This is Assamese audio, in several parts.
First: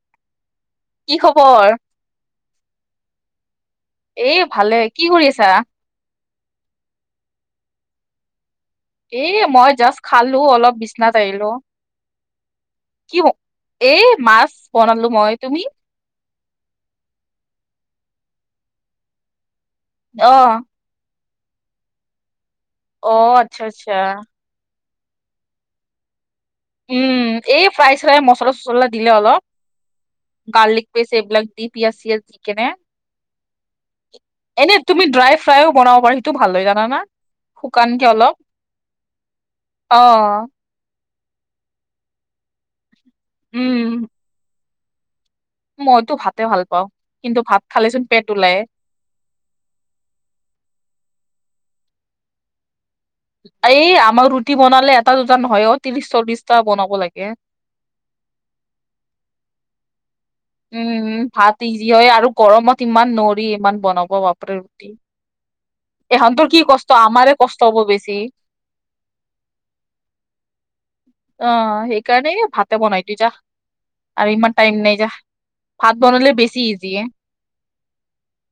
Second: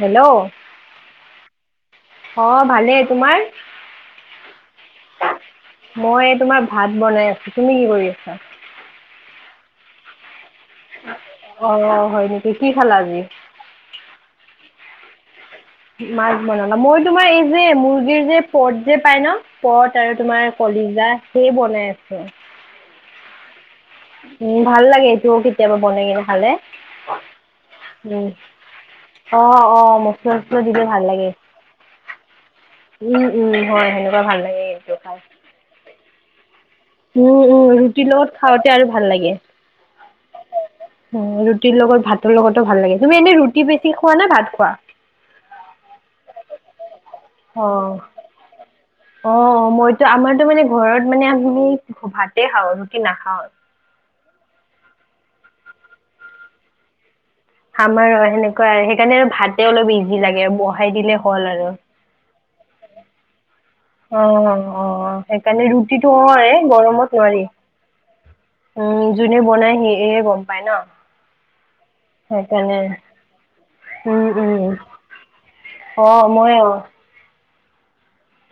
হেল্ল' কি খবৰ? অ' ভালে তোমাৰ এ ভালে কি কৰি আছা? মই তোমাৰ ভাত বনাই আছো তুমি কি কৰি আছা? এ মই জাষ্ট খালো অলপ বিচ বিচনাত আহিলোঁ অ অ হয় নিকি কি খালা আজি? এ মাছ বনালো মই তুমি মাছ বনালা মই তোমাৰ এই যে মুৰ্গীৰ যে পদ যে পাই ন' পট আৰু তোমাৰ অহ কলিজা সেই বনাই আছো অ' আচ্ছা আচ্ছা উম ভাল লাগে এইটোও কেতিয়াবা বনাই কিনে খালে। উম এই ফ্ৰাই চ্ৰাই উম মছলা চচলা দিলে অ অ মচলা অলপ চচলা দিলে গাৰ্লিক ভাল পেষ্ট লাগে এইবিলাক দি পিয়াজ চিয়াজ দি কেনে উম উম হয় সেনেকুৱা ভাল লাগে। এনে এইটো তুমি খাই ড্ৰাই ফ্ৰাইও বনাব পাৰা সেইটো ভাল হয় জানানা। উম উম শুকানকে ৰুটিৰ অলপ লগত খাওঁতে আৰু ভাল লাগে অ উম ৰুটিৰ লগত ভাতৰ লগতো ভাল লাগে তুমি এনেই ৰুটি বেছি উম খোৱা নে ভাত খোৱা। মইতো ভাতে ভাল পাওঁ কিন্তু ভাত খালে অ চোন পেট ওলায়। অ 'মইতো আমাৰতো মানে ঘৰত মানে আমি ভাতে খাওঁ ৰুটি নাখাও এই আমাৰ ৰুটি বনালে এটা দুটা নহয় অ ত্ৰিশ চল্লিশটা বনাব লাগে। আমাৰো সেনেকুৱা আৰু সেইকাৰণে আৰু ভাতে অলপ ইজি লাগে বহাই উম দিলে উম হ'ল ভাত আৰু ইজি হয় আৰু গৰমত ইমান নৰি ইমান বনাব অ বাপৰে অ ৰুটি। সেইকাৰণে ৰুতিটো এহঁতৰ হয় কি কষ্ট গৰমত আমাৰে নোৱাৰি কষ্ট হ'ব বেছি। উম যোনে বনাই সিহে গম পায় ন অ' সেইকাৰণে ভাতে বনাই দিও যা উম আৰু উম ইমান টাইম নাই যা ভাত অ বনালে মই বেছি অ ইজিয়ে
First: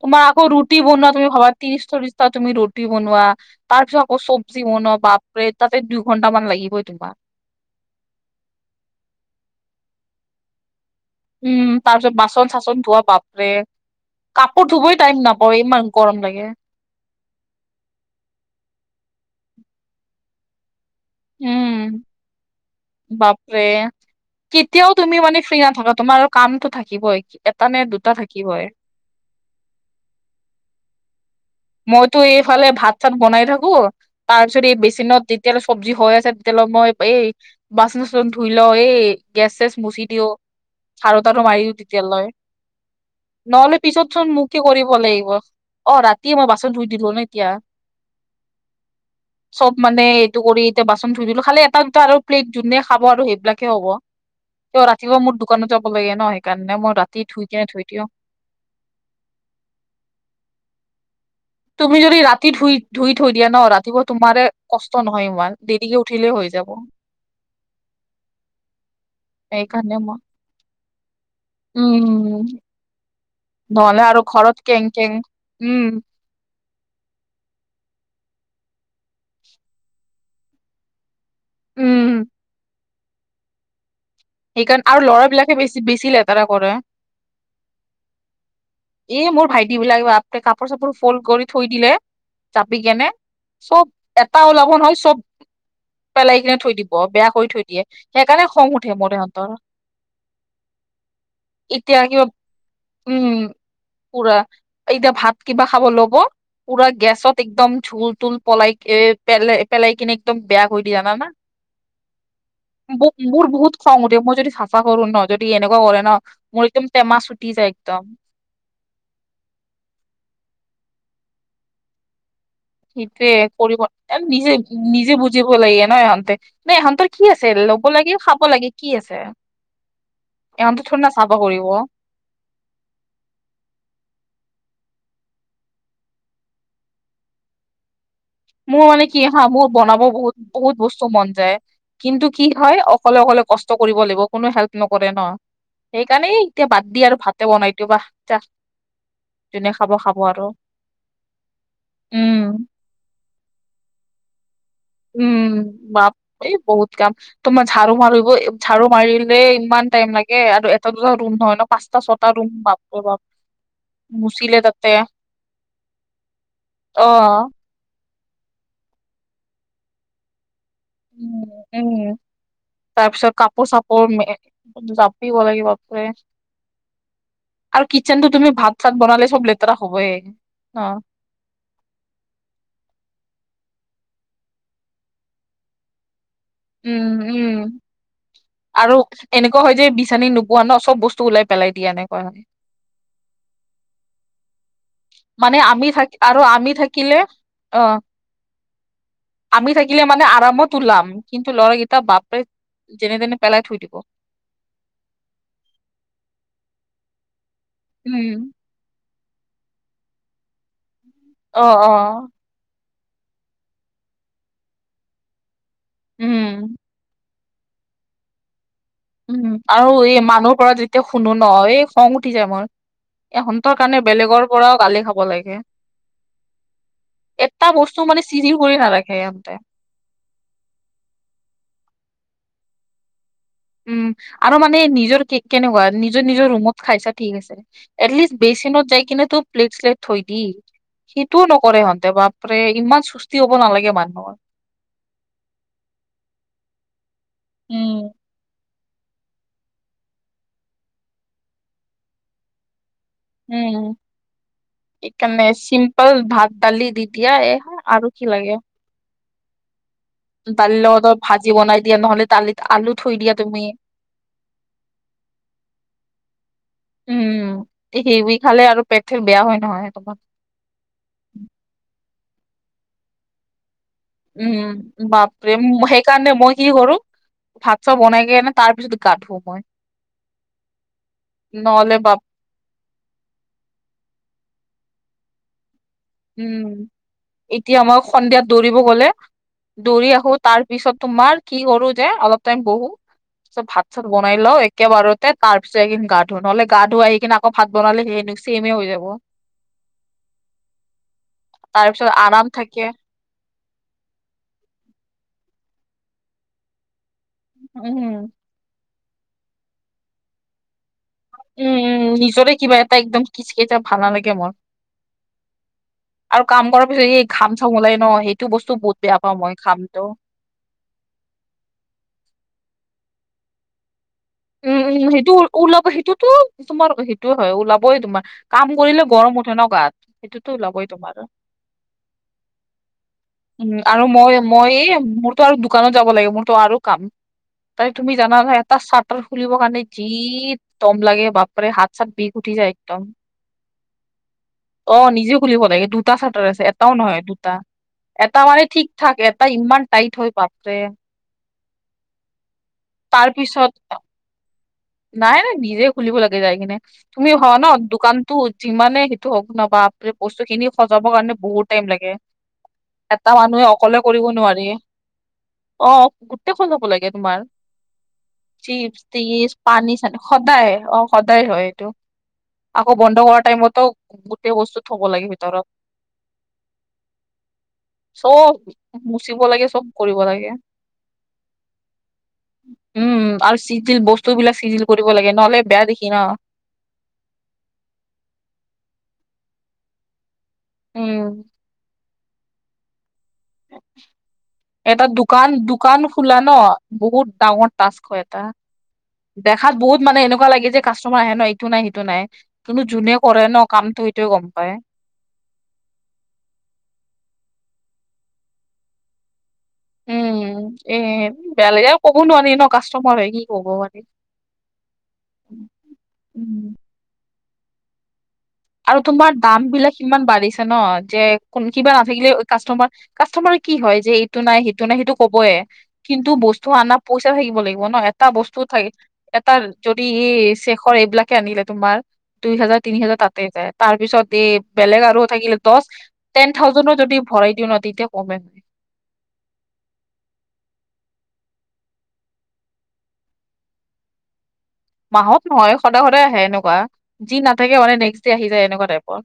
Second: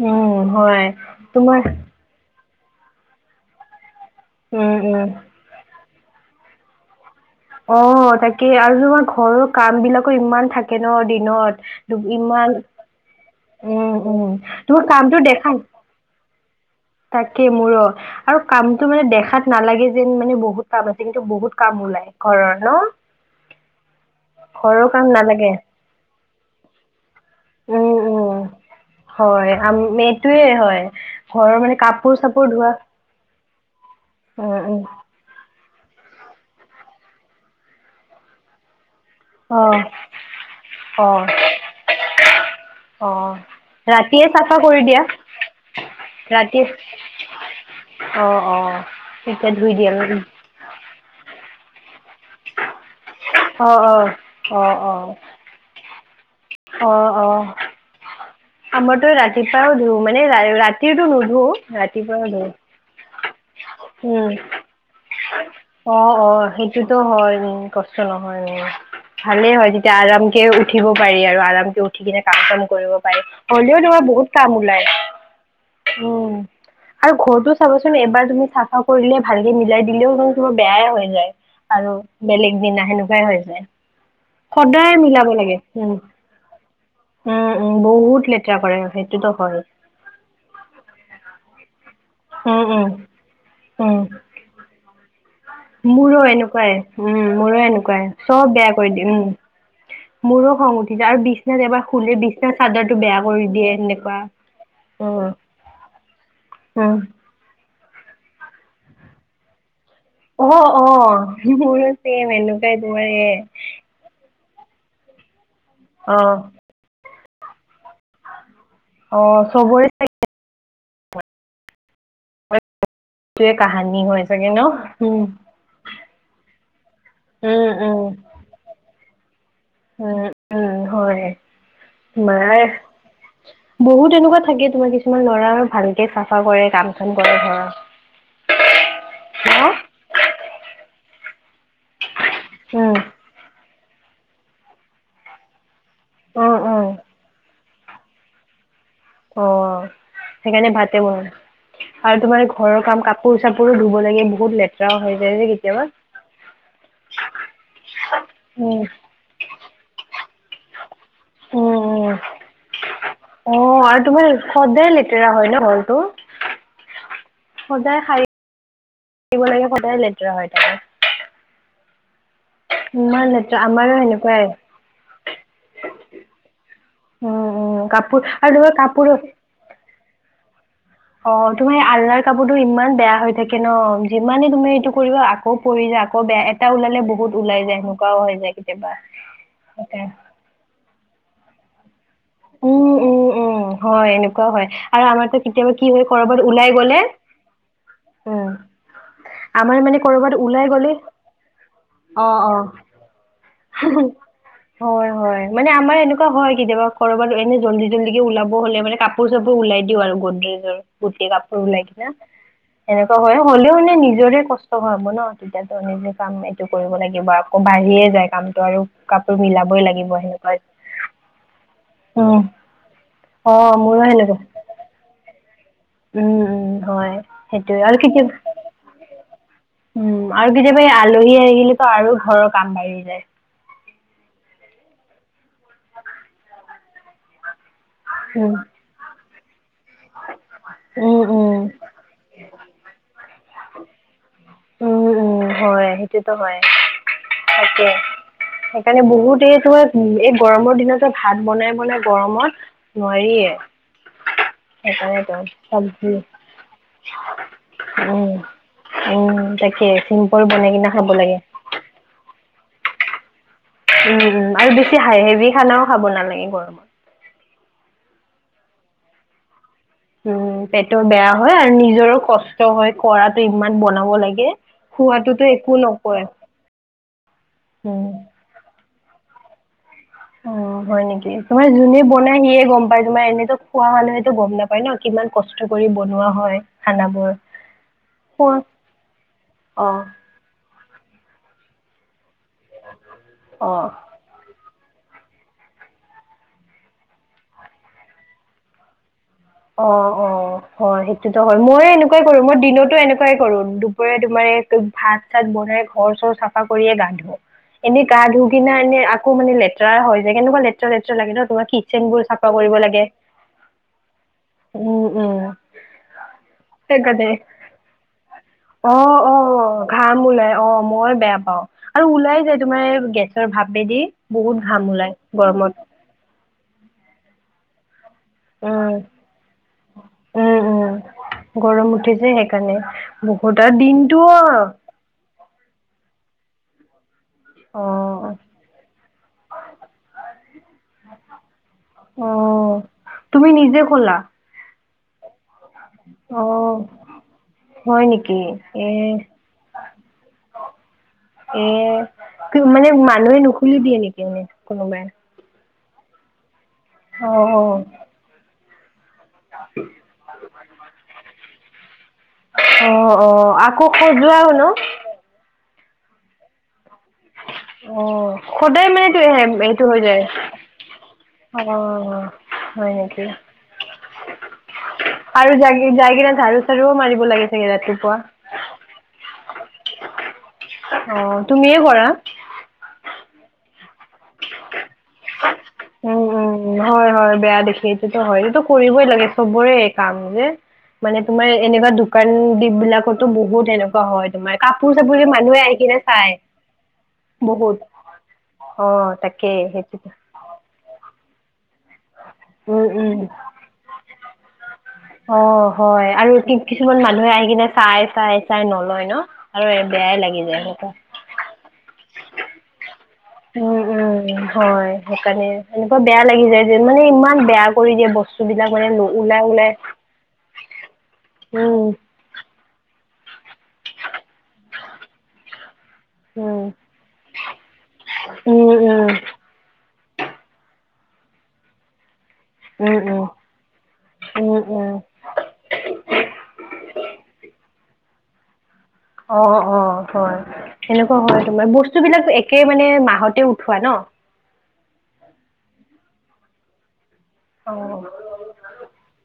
তোমাৰ আকৌ উম ৰুটি হয় বনোৱা তুমি ভাবা তোমাৰ ত্ৰিশ চল্লিশ তুমি ৰুটি বনোৱা তাৰ পিছত আকৌ চব্জি উম বনোৱা উম বাপ বাপৰে তাতে দুই ঘণ্টামান লাগিবই তোমাৰ অ' তাকে আৰু তোমাৰ ঘৰৰ কাম বিলাকো ইমান থাকে কেনৰ উম, তাৰ দিনত পিছত বাচন ইমান চাচন ধোৱা বাপৰে। উম উম কাপোৰ তোমাৰ ধুবই টাইম কামটো নাপাওঁ দেখা ইমান গৰম লাগে তাকে মো-ৰ আৰু কামটো মানে দেখাত নালাগে যেন মানে বহুত কাম আছে কিন্তু বহুত উম, কাম ওলাই ঘৰৰ ন বাপৰে ঘৰৰ কেতিয়াও কাম তুমি মানে নালাগে ফ্ৰী নাথাকা তোমাৰ কামটো থাকিবই এটা নে উম দুটা উম থাকিবই হয় আম এটোৱে হয় ঘৰৰ মানে কাপোৰ মইতো চাপোৰ এইফালে ধোৱা ভাত চাত বনাই থাকো তাৰ উম পিছত এই উম বেচিনত তিত তিয়ালৈ চব্জি হৈ আছে তেতিয়ালৈ মই এই বাচন চাচন ধুই লওঁ এই গেছ অ চেছ মুচি দিও অ ঝাৰু তাৰু মাৰি দি তেতিয়ালৈ অ নহলে পিছত ৰাতিয়ে চোন চাফা মোকে কৰি কৰিব দিয়া লাগিব অ ৰাত কি মই ৰাতি বাচন ধুই দিলোঁ ন এতিয়া অ অ তেতিয়া ধুই চব দিয়া ন। মানে টো কৰি এতিয়া বাচন ধুই দিলো খালি এটা দুটা আৰু প্লেট যোনে খাব আৰু সেইবিলাকে অ হ'ব অ অ অ তে ৰাতিপুৱা মোৰ দোকানত যাব লাগে ন সেইকাৰণে অ মই ৰাতি অ ধুই কেনে থৈ দিও আমাৰতো ৰাতিপুৱাও ধো মানে ৰা ৰাতিওটো নুধো তুমি যদি ৰাতিপুৱাও ধুও ৰাতি ধুই ধুই থৈ দিয়া ন ৰাতিপুৱা উম তোমাৰে কষ্ট নহয় ইমান দি অ অ সেইটোতো হয় উ কষ্ট নহয় ওম্ ভালে হয় তেতিয়া সেইকাৰণে মই আৰামকে উঠিব পাৰি আৰু আৰামকে উঠি কিনে কাম উম কাম কৰিব পাৰি হলেও নহলে তোমাৰ আৰু বহুত কাম ঘৰত ওলাই কেং কেং উম আৰু ঘৰতো চাবচোন এবাৰ তুমি চাফা কৰিলে ভালকে মিলাই দিলেও তোমাৰ বেয়াই হৈ যায় আৰু উম বেলেগ দিনা সেনেকুৱাই হৈ যায় সেইকাৰণে সদায় আৰু মিলাব ল'ৰাবিলাকে লাগে বেছি হোম বেছি লেতেৰা কৰে উম উম বহুত লেতেৰা কৰে এই সেইটোতো মোৰ হয় ভাইটি বিলাক বাপৰে কাপোৰ চাপোৰ ফল্ড কৰি থৈ দিলে উম, জাপি উম। কেনে চব উম, এট টা ওলাব নহয় চব মোৰো পেলাই কিনে এনেকুৱাই থৈ দিব উম, বেয়া কৰি মোৰো থৈ দিয়ে এনেকুৱাই চব সেইকাৰণে খং বেয়া কৰি উঠে দিয়ে মোৰ ইহঁতৰ [unintelligible] মোৰো খং উঠি যায় আৰু বিছনাত এবাৰ এতিয়া শুলে কিবা বিছনা চাদৰটো বেয়া উম কৰি দিয়ে এনেকুৱা পুৰা এতিয়া ভাত কিবা খাব ল'ব পুৰা উম, গেছত একদম ঝুল তুল পলাই পেলাই পেলাই কিনে একদম অ বেয়া কৰি অ দিয়ে জানানা মোৰো চছে এনেকুৱাই কৰে মোৰ বহুত খং উঠে মই যদি চাফা কৰো ন যদি এনেকুৱা কৰে ন অ', মোৰ একদম টেমা চুটি যায় একদম অ চবৰে এইটোৱে সিটোৱে কৰিব কাহানী হয় চাগে নিজে ন? নিজে উম। বুজিব লাগে ন এহঁতে নে ইহঁতৰ কি আছিল উম, ল'ব উম, লাগে খাব লাগে কি আছে ইহঁতে থুৰি না চাফা কৰিব মাই বহুত এনেকুৱা থাকে তোমাৰ কিছুমান ল'ৰা ভালকে চাফা কৰে কাম চাম কৰে ধৰা মোৰ মানে কি হা মোৰ বনাব বহুত বহুত বস্তু মন যায় কিন্তু কি হয় উম, অকলে অকলে কষ্ট কৰিব লাগিব কোনো হেল্প নকৰে ন সেইকাৰণেই উম, এতিয়া উম, বাদ দি আৰু ভাতে বনাই দিও বা যা যোনে অঁহ, খাব খাব আৰু সেইকাণে ভাতে বনোৱা আৰু তোমাৰ উম ঘৰৰ কাম কাপ- কাপোৰ চাপোৰো ধুব লাগে বহুতে লেত উম বাপ- এই বহুত কাম তোমাৰ ঝাৰু মাৰিব উম। ঝাৰু মাৰিলে ইমান টাইম লাগে আৰু- এটা দুটা ৰুম নহয় ন পচটা উম ছটা ৰুম বাপ ৰে বাপ অ উম আৰু তোমাৰ মুচিলে তাতে সদায় লেতেৰা হয় ন ঘৰটো অ সদায় সাৰিব লাগে সদায় লেতেৰা হয় তাকে উম উম তাৰ ইমান পিছত লেতেৰা কাপোৰ আমাৰো চাপোৰ সেনেকুৱাই জাপিব লাগিব বাপৰে উম উম আৰু কাপোৰ কিচেনটো তুমি আৰু তোমাৰ ভাত চাত কাপোৰো বনালে চব লেতেৰা হবই অ অ তোমাৰ আল্লাৰ কাপোৰটো ইমান বেয়া হৈ থাকে ন যিমানে তুমি এইটো কৰিবা আকৌ পৰিযা আকৌ বেয়া এটা ওলালে উম বহুত উম ওলাই যায় সেনেকুৱাও হৈ যায় কেতিয়াবা তাকে বোৱা ন বস্ত ওলাই পেলাই দিয়া নাই এনেকুৱা হয়। উম উম উম হয় এনেকুৱা হয়। আৰু আমাৰতো মানে কেতিয়াবা কি আমি হয় থাক কৰ'বাত আৰু ওলাই আমি গ'লে থাকিলে অঁহ। উম, আমি আমাৰ থাকিলে মানে কৰ'বাত ওলাই আৰামত গ'লে ওলাম কিন্তু ল'ৰাকেইটা বাপৰে অ', অ'। যেনে তেনে পেলাই থৈ দিব। হয় হয় মানে আমাৰ এনেকুৱা হয় কেতিয়াবা কৰবাত এনে জল্দি জল্দিকে উম ওলাব হ'লে মানে ক- কাপোৰ চাপোৰ ওলাই দিওঁ আৰু গড্ৰজৰ গুটি কাপোৰ অ ওলাই অ কিনা। এনেকুৱা হয় হলেও মানে নিজৰে কষ্ট হয় হব ন তেতিয়াতো নিজে কাম এইটো উম কৰিব লাগিব। ক বাঢ়িয়ে যায় কামটো আৰু। কাপোৰ উম মিলাবই আৰু লাগিব এই সেনেকুৱা। মানুহৰ পৰা যে- তিয়া শুনো নহ এই খং উঠি উম, যায় মোৰ, অ', এহঁতৰ কাৰণে মোৰো সেনেকুৱা। বেলেগৰ পৰাও গালি খাব লাগে। উম, উম, হয়, এটা সেইটোয়ে আৰু বস্তু মানে কেতিয়াবা চিজিৰ কৰি নাৰাখে ইহঁতে। উম আৰু কেতিয়াবা এই আলহী আহিলো আৰু ঘৰৰ কাম বাঢ়ি যায়। উম আৰু মানে নিজৰ কেনেকুৱা নিজৰ-নিজৰ ৰুমত খাইছা ঠিক আছে। এটলিষ্ট উম। বেচিনত যাই কিনে তোৰ প্লেট চিলেট থৈ দি, উম সেইটো নক উম নকৰে সিহঁতে বাপৰে ইমান সুস্তি হ'ব নালাগে মানুহৰ। উম উম হয় সেইটোতো হয় তাকে। উম, সেইকাৰণে বহুতে তোৱ এই গৰমৰ দিনটো ভাত বনাই-বনাই গৰমত নোৱাৰিয়ে। উম, সেই কাৰণেতো সেইকাৰণে চবজি চিম্পল ভাত দালি দি দিয়া এ হয়, আৰু কি উম। লাগে। উম তাকে, কিন্তু দালিৰ লগত ভাজি বনাই দিয়া নহ'লে দালিত আলু থৈ দিয়া তুমি। উম-উম আৰু বেছি হাই হেভি খানাও খাব নালাগে গৰমত। উম হেভি খালে আৰু পেটহে বেয়া হয় নহয় তোমাৰ উম পেটো বেয়া হয় আৰু নিজৰো কষ্ট হয়। কৰাটো ইমান বনাব লাগে, উম, খোৱাতো বাপৰে একো ম- নকয়। সেইকাৰণে মই কি কৰো ভাত চাত উম বনাই কেনে তাৰ পিছত গা ধুৱ মই। অ' হয় নেকি তোমাৰ নহ'লে যোনে বাপ বনাই সিয়ে গম পায় তোমাৰ এনেতো খোৱা মানুহেতো গম নাপায় ন'। কিমান কষ্ট কৰি বনোৱা উম। হয় খানাবোৰ। এতিয়া মই সন্ধিয়া [unintelligible] দৌৰিব গ'লে দৌৰি আহো তাৰ পিছত তোমাৰ কি কৰোঁ যে অলপ টাইম বহো, তাৰ পাছত অ' ভাত চাত বনাই লও একেবাৰতে তাৰ পিছত আহি গা ধুৱ, নহ'লে গা ধুই আহি কিনে আকৌ ভাত বনালে সেই চেমে হৈ যাব। অ'-অ' হয় সেইটোতো হয় মই তাৰ পিছত এনেকুৱাই কৰোঁ আৰাম মই থাকে দিনতো এনেকে প্ৰিয়াই কৰোঁ দুপৰীয়া তোমাৰ ভাত চাত বনাই ঘৰ চৰ চাফা কৰিয়ে গা ধো। উম এনেই গা ধুই কিনা এনে আকৌ মানে লেতেৰা হৈ যায় কেনেকুৱা লেতেৰা লাগে ন' তোমাৰ উম উম কিচেনবোৰ নিজৰে চাফা কিবা কৰিব এটা লাগে। একদম কিচ কেইটা ভাল নালাগে মোৰ। উম-উম। আৰু কাম কৰাৰ পিছত এই সেইকাৰণে ঘাম চাম ওলাই ন সেইটো বস্তু বহুত বেয়া পাওঁ মই অ'-অ' ঘামটো ঘাম ওলাই অ' মই বেয়া পাওঁ আৰু ওলাই যায় তোমাৰ গেছৰ ভাপেদি বহুত ঘাম উম-উম ওলাই সেইটো গৰমত। ওলাব সেইটোতো তোমাৰ সেইটোৱে হয় ওলাবই তোমাৰ। কাম উম, কৰিলে গৰম উঠে ন' গাত সেইটোতো উম, ওলাবই উম। তোমাৰ। গৰম উঠে যে সেইকাৰণে বহুত আৰু দিনটো এ মোৰটো আৰু দোকানো যাব লাগে মোৰটো আৰু কাম, তাই তুমি অ', জানা নহয় এটা চ খুলিব কাৰণে যি দম লাগে বাপাৰে হাত চাত অ বিষ উঠি যায় একদম। তুমি নিজে ক'লা অ' নিজেই খুলিব লাগে দুটা চাৰ্টাৰ আছে অ', এটাও নহয় দুটা। হয় নেকি এটা মানে এ ঠিক ঠাক এটা ইমান টাইট হৈ বাপৰে। এ মানে মানুহে নুখুলি দিয়ে নেকি মানে কোনোবাই। নাই-নাই নিজে খুলিব লাগে যাই কিনে তুমি অ', [unintelligible] দোকানতো যিমানে টো হওক না বাপৰে বস্তু খিনি সজাবৰ কাৰণে বহুত টাইম লাগে। অ', অ', এটা অ', মানুহে আকৌ অকলে কৰিব খজুৱাও ন? নোৱাৰি। অ' গোটেই খনকে লাগে তোমাৰ। অ' সদায় চিপছ মানেটো টিপছ এইটো পানী হৈ চানী যায়, সদায় অ সদায় হয় এইটো অ' হয় আকৌ বন্ধ নেকি কৰা টাইমতো গোটেই বস্তু থব লাগে আৰু ভিতৰত যা যাই কিনা যাৰো জাৰো মাৰিব লাগি চাগে ৰাতিপুৱা। চব মুচিব লাগে চব কৰিব লাগে। অ' তুমিয়ে কৰা? উম আৰু চিজিল বস্তু বিলাক চিজিল কৰিব লাগে নহ'লে বেয়া দেখি উম ন'। উম হয়-হয় বেয়া দেখি এইটো হয় এইটো কৰিবই লাগে চবৰে কাম যে মানে উম তোমাৰ এনেকুৱা দোকান দি বিলাকতো বহুত এনেকুৱা হয় তোমাৰ কাপোৰ এটা চাপোৰ যে মানুহে আহি কিনে দোকান-দোকান চাই খোলা ন' বহুত ডাঙৰ টাক্স হয় এটা। অ তাকেই দেখাত বহুত সেইটোতো মানে এনে এনেকুৱা লাগে যে কাষ্টমাৰ আহে ন' এইটো নাই সিটো নাই কিন্তু উম উম যোনে কৰে ন' কামটো সেইটোৱে গম পায়। অ' হয় আৰু কি কিছুমান মানুহে আহি কিনে চাই-চাই-চাই নলয় ন' আৰু বেয়াই লাগি উম যায় সেনেকুৱা এ বেয়া লাগে আৰু ক'ব নোৱাৰি ন কাষ্টমাৰ হয়। কি কব উম পাৰি উম হয় সেইকাৰণে এনেকুৱা বেয়া লাগি উম যায় যে মানে ইমান বেয়া কৰি দিয়ে বচ আৰু তোমাৰ দামবিলাক ইমান বাঢ়িছে ন যে কোন উম কিবা নাথাকিলে কাষ্টমাৰ কাষ্টমাৰে কি হয় যে এইটো নাই সেইটো নাই সেইটো কবয়ে। কিন্তু উম বস্তু আনা পইচা থাকিব লাগিব ন। এটা বস্তু উম থাক উম এটা যদি ই শেখৰ এইবিলাকে আনিলে তোমাৰ দুই হাজাৰ, তিনি উম হাজাৰ উম তাত তে যাই তাৰ পিছত এ উম উম বেলেগ আৰু থাকিলে দছ টেন থাউজেন্দো যদি ভৰাই দিও ন তেতিয়া কমে অ, অ হয়। সেনেকুৱা হয় তোমাৰ। বস্তু বিলাক একে মানে মাহতে উঠোৱা ন? মাহত নহয়। সদায় সদায় আহে এনেকুৱা, যি অ নাথাকে মানে নেক্সট ডে আহি যায় এনেকুৱা টাইপৰ।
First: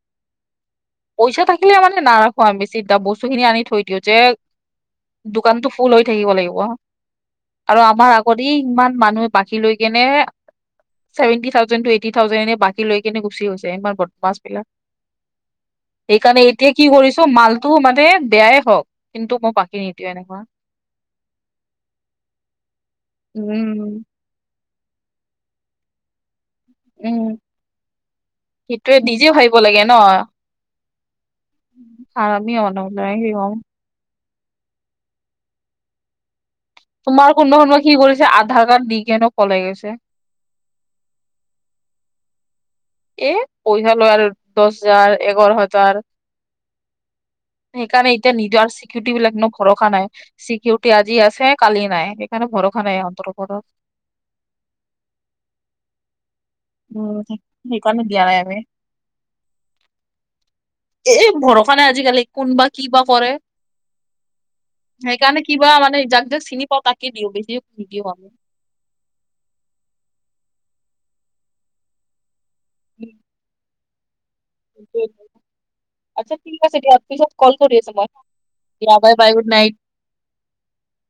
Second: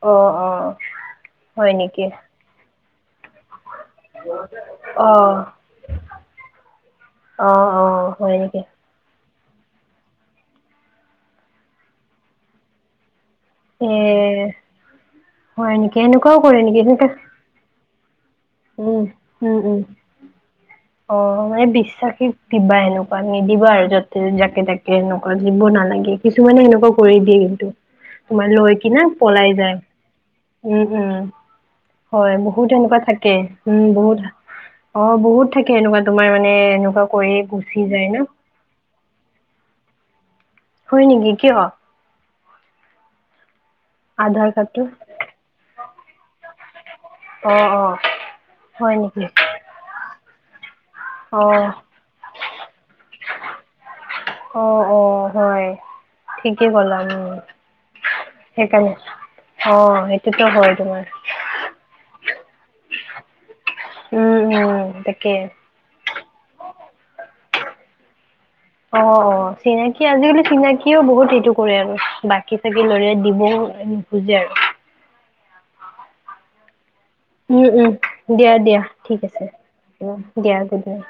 অ, অ। পইচা থাকিলে হয় মানে নেকি নাৰাখো আমি। চিধা বস্তুখিনি আনি থৈ দিওঁ যে অ দোকানটো ফুল হৈ থাকিব লাগিব অ আৰু অ আমাৰ হয় আগতে নেকি ইমান মানুহে বাকী লৈ কেনে seventy thousand to eighty thousand এনে বাকী লৈ কেনে গুচি গৈছে। এ তেনেকুৱা বদমাচ, হয় নেকি এনেকুৱাও সেইকাৰণে কৰে এতিয়া নেকি কি কৰিছো মাল টো মানে বেয়াই হওক, উম কিন্তু মই উম উম বাকী নিদিওঁৱে নহয়। অ মানে বিশ্বাসীক দিবা এনেকুৱা নিদিবা আৰু উম যত যাকে তাকে এনেকুৱা দিব নালাগে। কিছুমানে সেনেকুৱা কৰি দিয়ে উম কিন্তু। মানে লৈ সেইটোৱে কিনা নিজে পলাই ভাবিব যায়। লাগে ন উম, উম। হয়, আমি বহুত এনেকুৱা কি থাকে। হম উম বহুত, অ বহুত থাকে এনেকুৱা তোমাৰ মানে এনে তোমাৰ কোনোবা কোনবাই কি কৰিছে আধাৰ কাৰ্ড দি কিনেও পলাই গৈছে। হয় নেকি কিয়? এ পইচা লয় আৰু আধাৰ দছ কাৰ্ডটো হাজাৰ, এঘাৰ হাজাৰ। অ অ সেইকাৰণে এতিয়া নিদিও আৰু হয় নেকি চিকিউৰিটিবিলাক ন ভৰসা নাই চিকিউৰিটি আজি অ আছে, কালি নাই। সেইকাৰণে ভৰসা নাই ইহঁতৰ ওপৰত। অ, অ হয়। ঠিকেই ক'লা, উম সেইকাৰণে দিয়া নাই আমি। সেইকাৰণে অ সেইটোতো হয় তোমাৰ। এই ভৰসা নাই আজি-কালি কোনবা কি বা কৰে? উম, উম তাকেই। সেইকাৰণে কিবা মানে যাক যাক চিনি পাওঁ তাকে দিওঁ, বেচি নিদিওঁ আৰু। অ, অ চিনাকি আজি-কালি চিনাকিও বহুত সেইটো কৰে আৰু বাক বাকী-চাকী উম, ল'লে দিবও নখুজে আৰু। আচ্ছা ঠিক আছে দিয়া পিছত কল উম কৰি উম আছো মই। দিয়া বাই, বাই গুড নাইট। উম, দিয়া গুড নাইট।